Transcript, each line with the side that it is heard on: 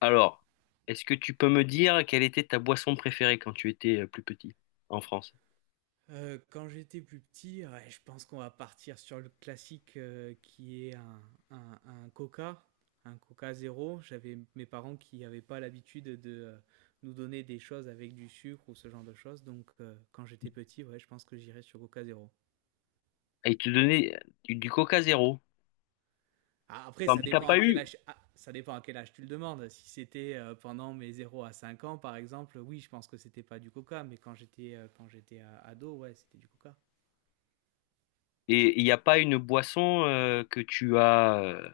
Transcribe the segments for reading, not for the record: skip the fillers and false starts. left: Alors, est-ce que tu peux me dire quelle était ta boisson préférée quand tu étais plus petit en France?
right: Quand j'étais plus petit, ouais, je pense qu'on va partir sur le classique, qui est un Coca, un Coca Zéro. J'avais mes parents qui n'avaient pas l'habitude de, nous donner des choses avec du sucre ou ce genre de choses, donc quand j'étais petit, ouais, je pense que j'irais sur Coca Zéro.
left: Et ils te donnaient du Coca zéro.
right: A après
left: Non,
right: ça
left: mais t'as
right: dépend
left: pas
right: à quel
left: eu.
right: âge ça dépend à quel âge tu le demandes. Si c'était, pendant mes 0 à 5 ans, par exemple, oui, je pense que c'était pas du Coca, mais quand j'étais a ado, ouais, c'était du Coca.
left: Et il n'y a pas une boisson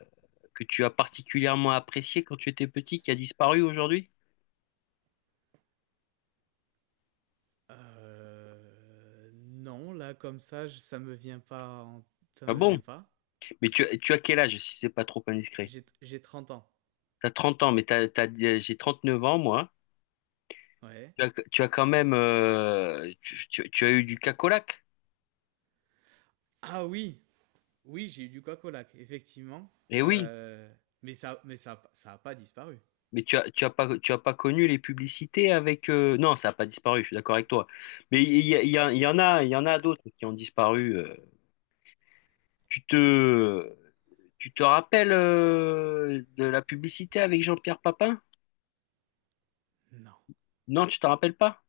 left: que tu as particulièrement appréciée quand tu étais petit qui a disparu aujourd'hui?
right: Non, là comme ça, j ça me vient pas en ça
left: Ah
right: me vient
left: bon?
right: pas.
left: Mais tu as quel âge si c'est pas trop indiscret?
right: J'ai 30 ans.
left: T'as 30 ans, mais j'ai 39 ans moi, hein.
right: Ouais.
left: Tu as quand même tu as eu du cacolac?
right: Ah oui! Oui, j'ai eu du coq au lac, effectivement,
left: Eh oui.
right: heu, mais ça a pas disparu.
left: Mais tu as pas connu les publicités avec... Non, ça n'a pas disparu, je suis d'accord avec toi. Mais il y, a- il y, a- il y en a, il y en a d'autres qui ont disparu. Tu te, tu te rappelles de la publicité avec Jean-Pierre Papin?
right: Non.
left: Non, tu te rappelles pas?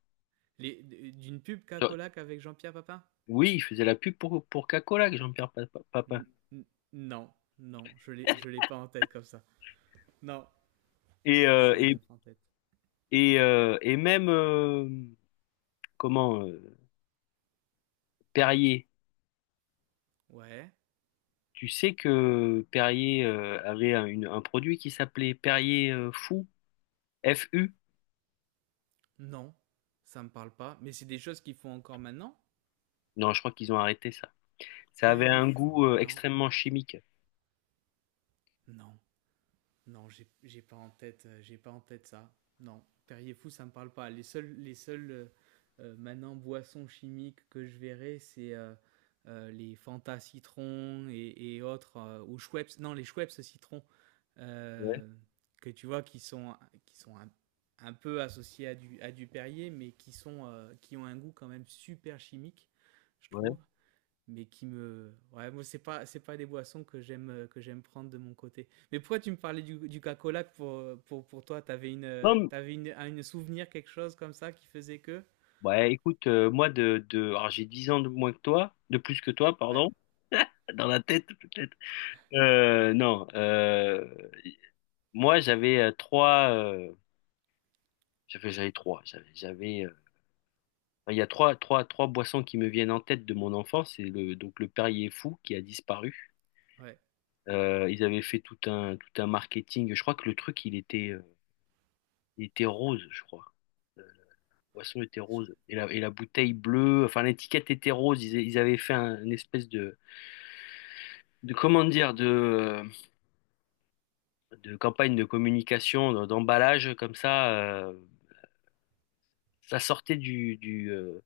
right: Les d'une pub
left: Genre,
right: Cacolac avec Jean-Pierre Papin?
left: oui, il faisait la pub pour Coca-Cola, Jean-Pierre Papin.
right: N n Non, non, je l'ai pas en tête comme ça. Non,
left: Et, euh,
right: ça me
left: et,
right: vient pas en tête.
left: et même, comment, Perrier.
right: Ouais.
left: Tu sais que Perrier avait un produit qui s'appelait Perrier Fou, F U.
right: Non, ça me parle pas, mais c'est des choses qu'ils font encore maintenant?
left: Non, je crois qu'ils ont arrêté ça. Ça avait
right: Perrier
left: un
right: Fou?
left: goût
right: Non,
left: extrêmement chimique.
right: non. Non, j'ai pas en tête, j'ai pas en tête ça. Non, Perrier Fou, ça me parle pas. Les seuls maintenant boissons chimiques que je verrai, c'est les Fanta citron et autres, ou Schweppes, non, les Schweppes citron,
left: Ouais,
right: euh, que tu vois qui sont un peu associés à du Perrier, mais qui, sont, qui ont un goût quand même super chimique, je
left: ouais.
right: trouve mais qui me ouais moi c'est pas des boissons que j'aime prendre de mon côté mais pourquoi tu me parlais du Coca-Cola pour pour toi
left: Non, mais-
right: t'avais une un une souvenir quelque chose comme ça qui faisait que
left: ouais, écoute, moi, alors j'ai 10 ans de moins que toi, de plus que toi,
right: ouais
left: pardon, dans la tête, peut-être. Non, moi, j'avais, j'avais trois, j'avais, j'avais, euh, il y a trois boissons qui me viennent en tête de mon enfance. Donc le Perrier Fou qui a disparu.
right: ouais
left: Ils avaient fait tout un marketing. Je crois que le truc, il était rose, je crois. Boisson était rose. Et la bouteille bleue, enfin l'étiquette était rose. Ils avaient fait une espèce de comment dire, de campagne de communication, d'emballage comme ça. Ça sortait du, du, euh,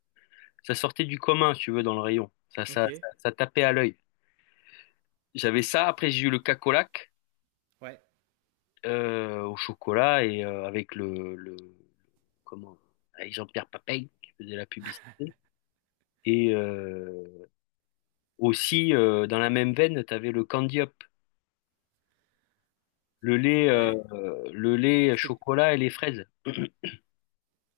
left: ça sortait du commun, si tu veux, dans le rayon. Ça, ça,
right: ok
left: ça, ça tapait à l'œil. J'avais ça. Après, j'ai eu le cacolac
right: ouais
left: au chocolat et avec comment, avec Jean-Pierre Papin qui faisait la publicité. Et aussi, dans la même veine, tu avais le candy-up. Le lait, euh,
right: ouais
left: le lait
right: c'était
left: chocolat et les fraises. Tu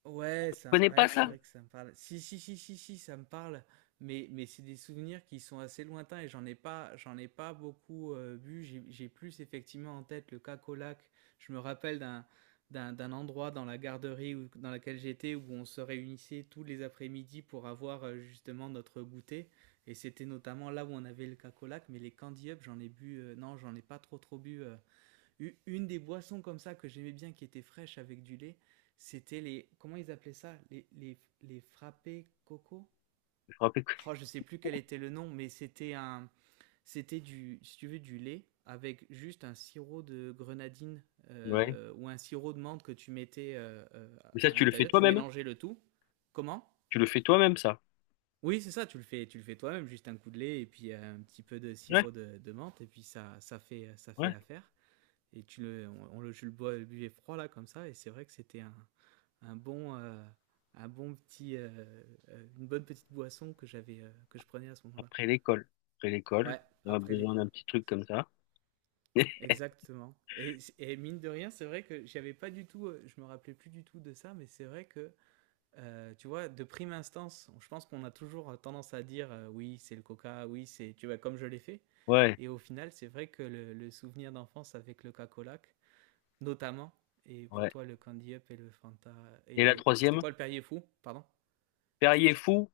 right: Ouais, ça,
left: connais
right: ouais,
left: pas
right: c'est
left: ça?
right: vrai que ça me parle. Si, si, si, si, si, ça me parle. Mais c'est des souvenirs qui sont assez lointains et j'en ai pas beaucoup bu. J'ai plus effectivement en tête le Cacolac. Je me rappelle d'un, d'un endroit dans la garderie où- dans laquelle j'étais où on se réunissait tous les après-midi pour avoir justement notre goûter. Et c'était notamment là où on avait le Cacolac. Mais les Candy Up, j'en ai bu, non, j'en ai pas trop bu. U- Une des boissons comme ça que j'aimais bien, qui était fraîche avec du lait, c'était les... Comment ils appelaient ça? Les frappés coco?
left: Je me rappelle que-
right: Oh, je sais plus quel était le nom, mais c'était un... C'était du, si tu veux, du lait avec juste un sirop de grenadine
left: Ouais.
right: ou un sirop de menthe que tu mettais
left: Mais ça,
right: à
left: tu le fais
right: l'intérieur. Tu
left: toi-même?
right: mélangeais le tout. Comment?
left: Tu le fais toi-même, ça?
right: Oui, c'est ça, tu le fais toi-même, juste un coup de lait et puis un petit peu de
left: Ouais,
right: sirop de menthe et puis ça fait
left: ouais.
right: l'affaire et je le buvais froid là comme ça, et c'est vrai que c'était un bon, euh, un bon petit, une bonne petite boisson que j'avais, que je prenais à ce moment-là.
left: Après l'école. Après l'école,
right: Ouais,
left: on a
right: après
left: besoin d'un
right: l'école.
left: petit truc comme ça.
right: Exactement. Mine de rien, c'est vrai que j'avais pas du tout, je me rappelais plus du tout de ça, mais c'est vrai que, tu vois, de prime instance, je pense qu'on a toujours tendance à dire, oui, c'est le coca, oui, c'est, tu vois, comme je l'ai fait.
left: Ouais,
right: Et au final, c'est vrai que le souvenir d'enfance avec le cacolac, notamment. Et pour
left: ouais.
right: toi, le Candy Up et le Fanta. Et
left: Et la
right: le... C'était
left: troisième,
right: quoi le Perrier Fou Pardon
left: Perrier Fou,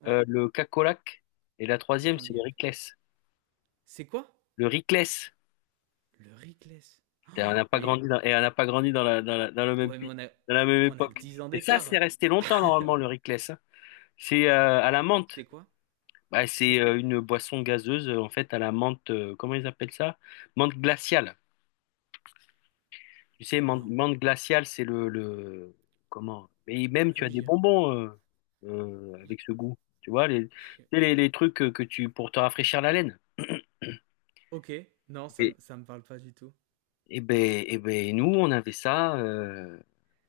right: Ouais,
left: le cacolac. Et la
right: et
left: troisième, c'est
right: Candy
left: le
right: Up.
left: Ricless.
right: C'est quoi
left: Le Ricless.
right: Le Rickless.
left: Et on n'a pas
right: Mais
left: grandi dans, et on n'a pas grandi dans le même
right: ouais, mais
left: pays, dans la même
right: on a que
left: époque.
right: 10 ans
left: Et ça, c'est
right: d'écart.
left: resté longtemps, normalement, le Ricless, hein. C'est à la menthe.
right: C'est quoi
left: Bah, c'est
right: Ri-
left: une boisson gazeuse, en fait, à la menthe, comment ils appellent ça? Menthe glaciale. Tu sais, menthe,
right: Non.
left: menthe glaciale, c'est le... Comment? Et même,
right: Ah
left: tu as
right: oui,
left: des bonbons
right: j'y-
left: avec ce goût. Tu vois, les, tu
right: ai-
left: sais, les, les trucs que tu... pour te rafraîchir la laine.
right: Ok, non, ça,
left: Et,
right: ça me parle pas du tout.
left: et ben, nous, on avait ça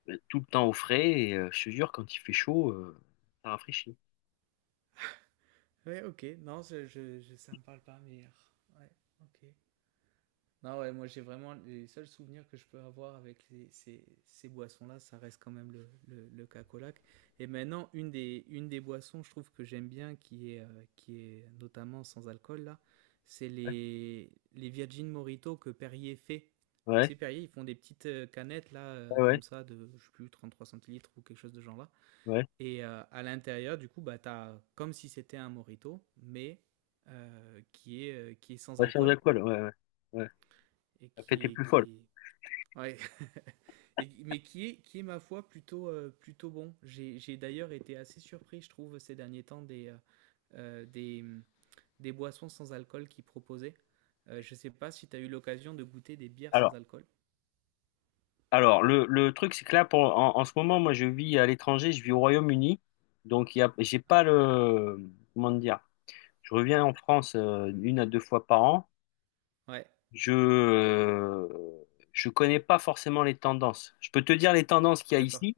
left: ben, tout le temps au frais. Et je te jure, quand il fait chaud, ça rafraîchit.
right: Ouais, ok, non, je- ça me parle pas, mais. Ah, Ouais, ok. Non, ouais, moi j'ai vraiment les seuls souvenirs que je peux avoir avec les- ces, ces boissons-là, ça reste quand même le cacolac. Et maintenant, une des boissons, je trouve que j'aime bien, qui est notamment sans alcool, là, c'est les Virgin Morito que Perrier fait. Tu
left: Ouais,
right: sais, Perrier, ils font des petites canettes, là,
left: ouais, ouais,
right: comme ça, de, je sais plus, 33 centilitres ou quelque chose de genre là.
left: ouais.
right: Et à l'intérieur, du coup, bah, t'as comme si c'était un Morito, mais qui est sans
left: Ouais, sans
right: alcool
left: alcool, ouais, ouais, ouais.
right: et
left: La fête est plus folle.
right: qui est Ouais. Et- mais qui est, ma foi, plutôt, plutôt bon. J'ai d'ailleurs été assez surpris, je trouve, ces derniers temps, euh, des, des boissons sans alcool qu'ils proposaient. Je sais pas si tu as eu l'occasion de goûter des bières sans
left: Alors,
right: alcool.
left: Le truc, c'est que là, en ce moment, moi, je vis à l'étranger, je vis au Royaume-Uni. Donc, il y a, j'ai
right: Ouais,
left: pas le. Comment dire? Je reviens en France une à deux fois par an.
right: ouais,
left: Je euh, je connais pas forcément les tendances. Je peux te dire les tendances qu'il y a
right: d'accord.
left: ici.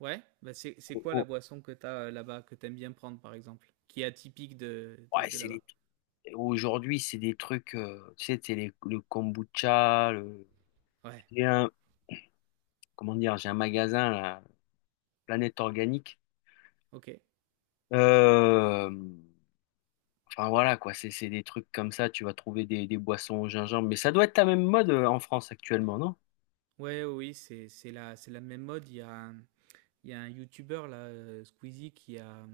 right: Ouais, bah c'est
left: Oh,
right: quoi la
left: oh,
right: boisson que tu as là-bas, que tu aimes bien prendre, par exemple, qui est atypique
left: ouais,
right: de
left: c'est
right: là-bas?
left: les- Aujourd'hui, c'est des trucs, tu sais, le kombucha. Le...
right: Ouais,
left: J'ai un, comment dire? J'ai un magasin, la Planète Organique.
right: ok.
left: Euh, Enfin voilà quoi, c'est des trucs comme ça, tu vas trouver des boissons au gingembre, mais ça doit être la même mode en France actuellement, non?
right: Ouais, oui, oui, c'est la même mode. Il y a un- Il y a un YouTuber là, Squeezie,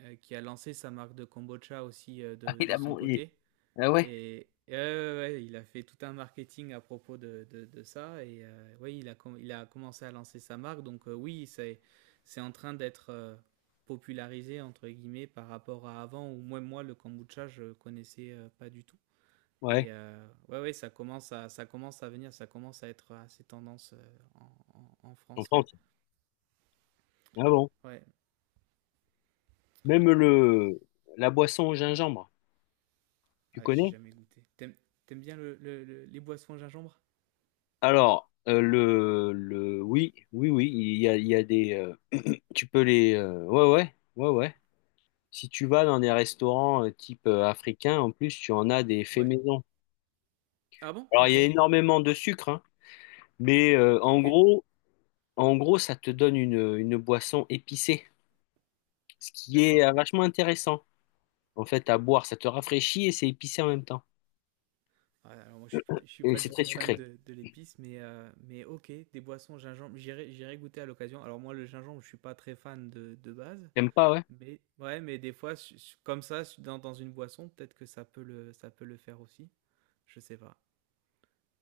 right: qui a lancé sa marque de kombucha aussi
left: Ah, il
right: de
left: a
right: son
left: bon,
right: côté.
left: ah ouais,
right: Ouais, ouais, ouais, il a fait tout un marketing à propos de ça. Et ouais, il a commencé à lancer sa marque. Donc oui, c'est en train d'être popularisé, entre guillemets, par rapport à avant, où moi le kombucha, je connaissais pas du tout.
left: ouais,
right: Et ouais, ouais, ça commence à venir, ça commence à être assez tendance en
left: en
right: France, ouais.
left: France. Ah bon.
right: Ouais.
left: Même le la boisson au gingembre, tu
right: Ah, j'ai
left: connais?
right: jamais goûté. T'aimes bien les boissons à gingembre
left: Alors, le oui, oui oui, il y a des tu peux les ouais ouais, ouais ouais. Si tu vas dans des restaurants type africain, en plus tu en as des faits
right: Ouais.
left: maison.
right: Ah bon
left: Alors il
right: Ok,
left: y a énormément de sucre, hein, mais
right: ok,
left: en gros, ça te donne une boisson épicée, ce qui est
right: d'accord.
left: vachement intéressant, en fait, à boire. Ça te rafraîchit et c'est épicé en même temps.
right: Ouais, alors moi je suis
left: Et
right: pas
left: c'est
right: du
left: très
right: tout fan
left: sucré.
right: de l'épice, mais ok, des boissons au gingembre, j'irai goûter à l'occasion. Alors moi le gingembre, je suis pas très fan de base,
left: T'aimes pas, ouais?
right: mais ouais, mais des fois comme ça dans, dans une boisson, peut-être que ça peut le faire aussi. Je sais pas.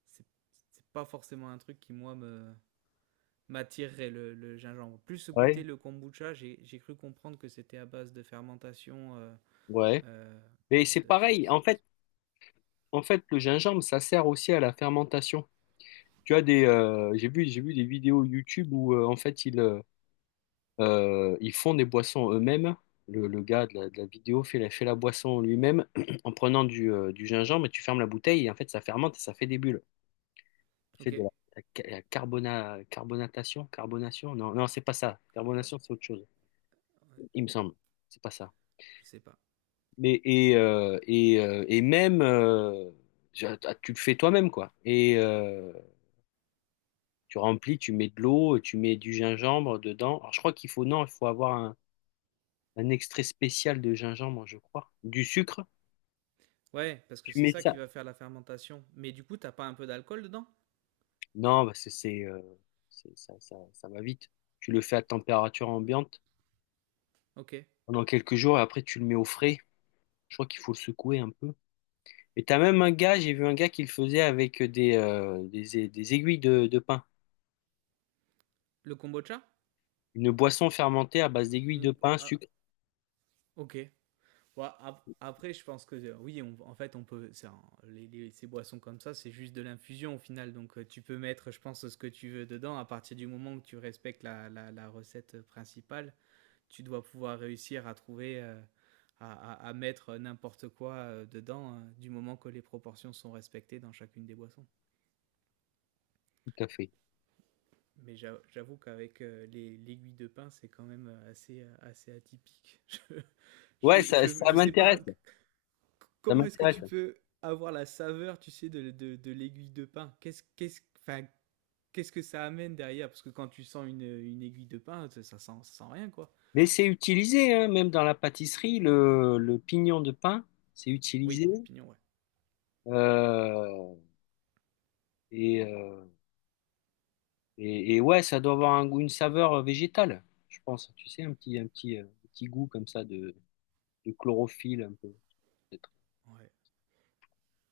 right: C'est, c'est pas forcément un truc qui moi me, m'attirerait le gingembre. Plus goûter
left: Ouais.
right: le kombucha, j'ai cru comprendre que c'était à base de fermentation
left: Ouais.
right: euh,
left: Mais c'est
right: de ce-
left: pareil. En
right: cette
left: fait,
right: boisson.
left: en fait, le gingembre, ça sert aussi à la fermentation. J'ai vu des vidéos YouTube où, en fait, ils font des boissons eux-mêmes. Le gars de la vidéo fait la boisson lui-même en prenant du gingembre et tu fermes la bouteille et en fait, ça fermente et ça fait des bulles. Fait
right: Ok,
left: de la carbonatation, carbonation? Non, non, c'est pas ça.
right: euh,
left: Carbonation, c'est autre chose, il me semble. C'est pas ça.
right: je sais pas.
left: Mais et même tu tu le fais toi-même quoi. Et tu remplis, tu mets de l'eau, tu mets du gingembre dedans. Alors je crois qu'il faut non, il faut avoir un extrait spécial de gingembre, je crois. Du sucre,
right: Ouais, parce que
left: tu
right: c'est
left: mets
right: ça qui
left: ça.
right: va faire la fermentation. Mais du coup, t'as pas un peu d'alcool dedans?
left: Non, parce que ça, ça va vite. Tu le fais à température ambiante
right: Ok. Et
left: pendant quelques jours et après tu le mets au frais. Je crois qu'il faut le secouer un peu. Et t'as même un gars, j'ai vu un gars qui le faisait avec des aiguilles de pain.
right: le kombucha?
left: Une boisson fermentée à base d'aiguilles de
right: Une-
left: pain,
right: ah,
left: sucre
right: ok. Ouais, après, je pense que oui, en fait, on peut. C'est un- ces boissons comme ça, c'est juste de l'infusion au final. Donc, tu peux mettre, je pense, ce que tu veux dedans à partir du moment où tu respectes la recette principale. Tu dois pouvoir réussir à trouver, à mettre n'importe quoi dedans, du moment que les proportions sont respectées dans chacune des boissons.
left: tout café.
right: Mais j'avoue qu'avec l'aiguille de pain, c'est quand même assez, assez atypique.
left: Ouais, ça, ça
right: Je sais pas
left: m'intéresse. Ça
right: comment est-ce que
left: m'intéresse.
right: tu peux avoir la saveur, tu sais, de l'aiguille de pain. Enfin, qu'est-ce que ça amène derrière Parce que quand tu sens une aiguille de pain, ça sent rien, quoi.
left: Mais c'est utilisé, hein, même dans la pâtisserie, le pignon de pain, c'est
right: Oui,
left: utilisé.
right: le pignon, ouais.
left: Euh, et, euh, ouais, ça doit avoir une saveur végétale, je pense. Tu sais, un petit goût comme ça de chlorophylle un peu.
right: Ouais,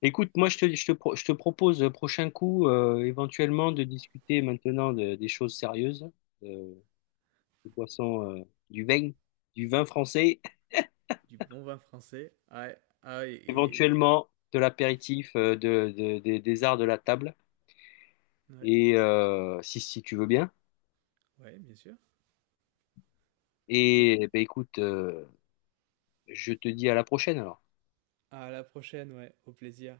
left: Écoute, moi, je te propose prochain coup, éventuellement, de discuter maintenant des choses sérieuses, euh, des boissons, du vin, du vin, français,
right: du bon vin français. Et-
left: éventuellement de l'apéritif, des arts de la table,
right: ouais,
left: et si tu veux bien.
right: ouais, bien sûr. Et
left: Et eh ben écoute, je te dis à la prochaine alors.
right: à la prochaine, ouais, au plaisir.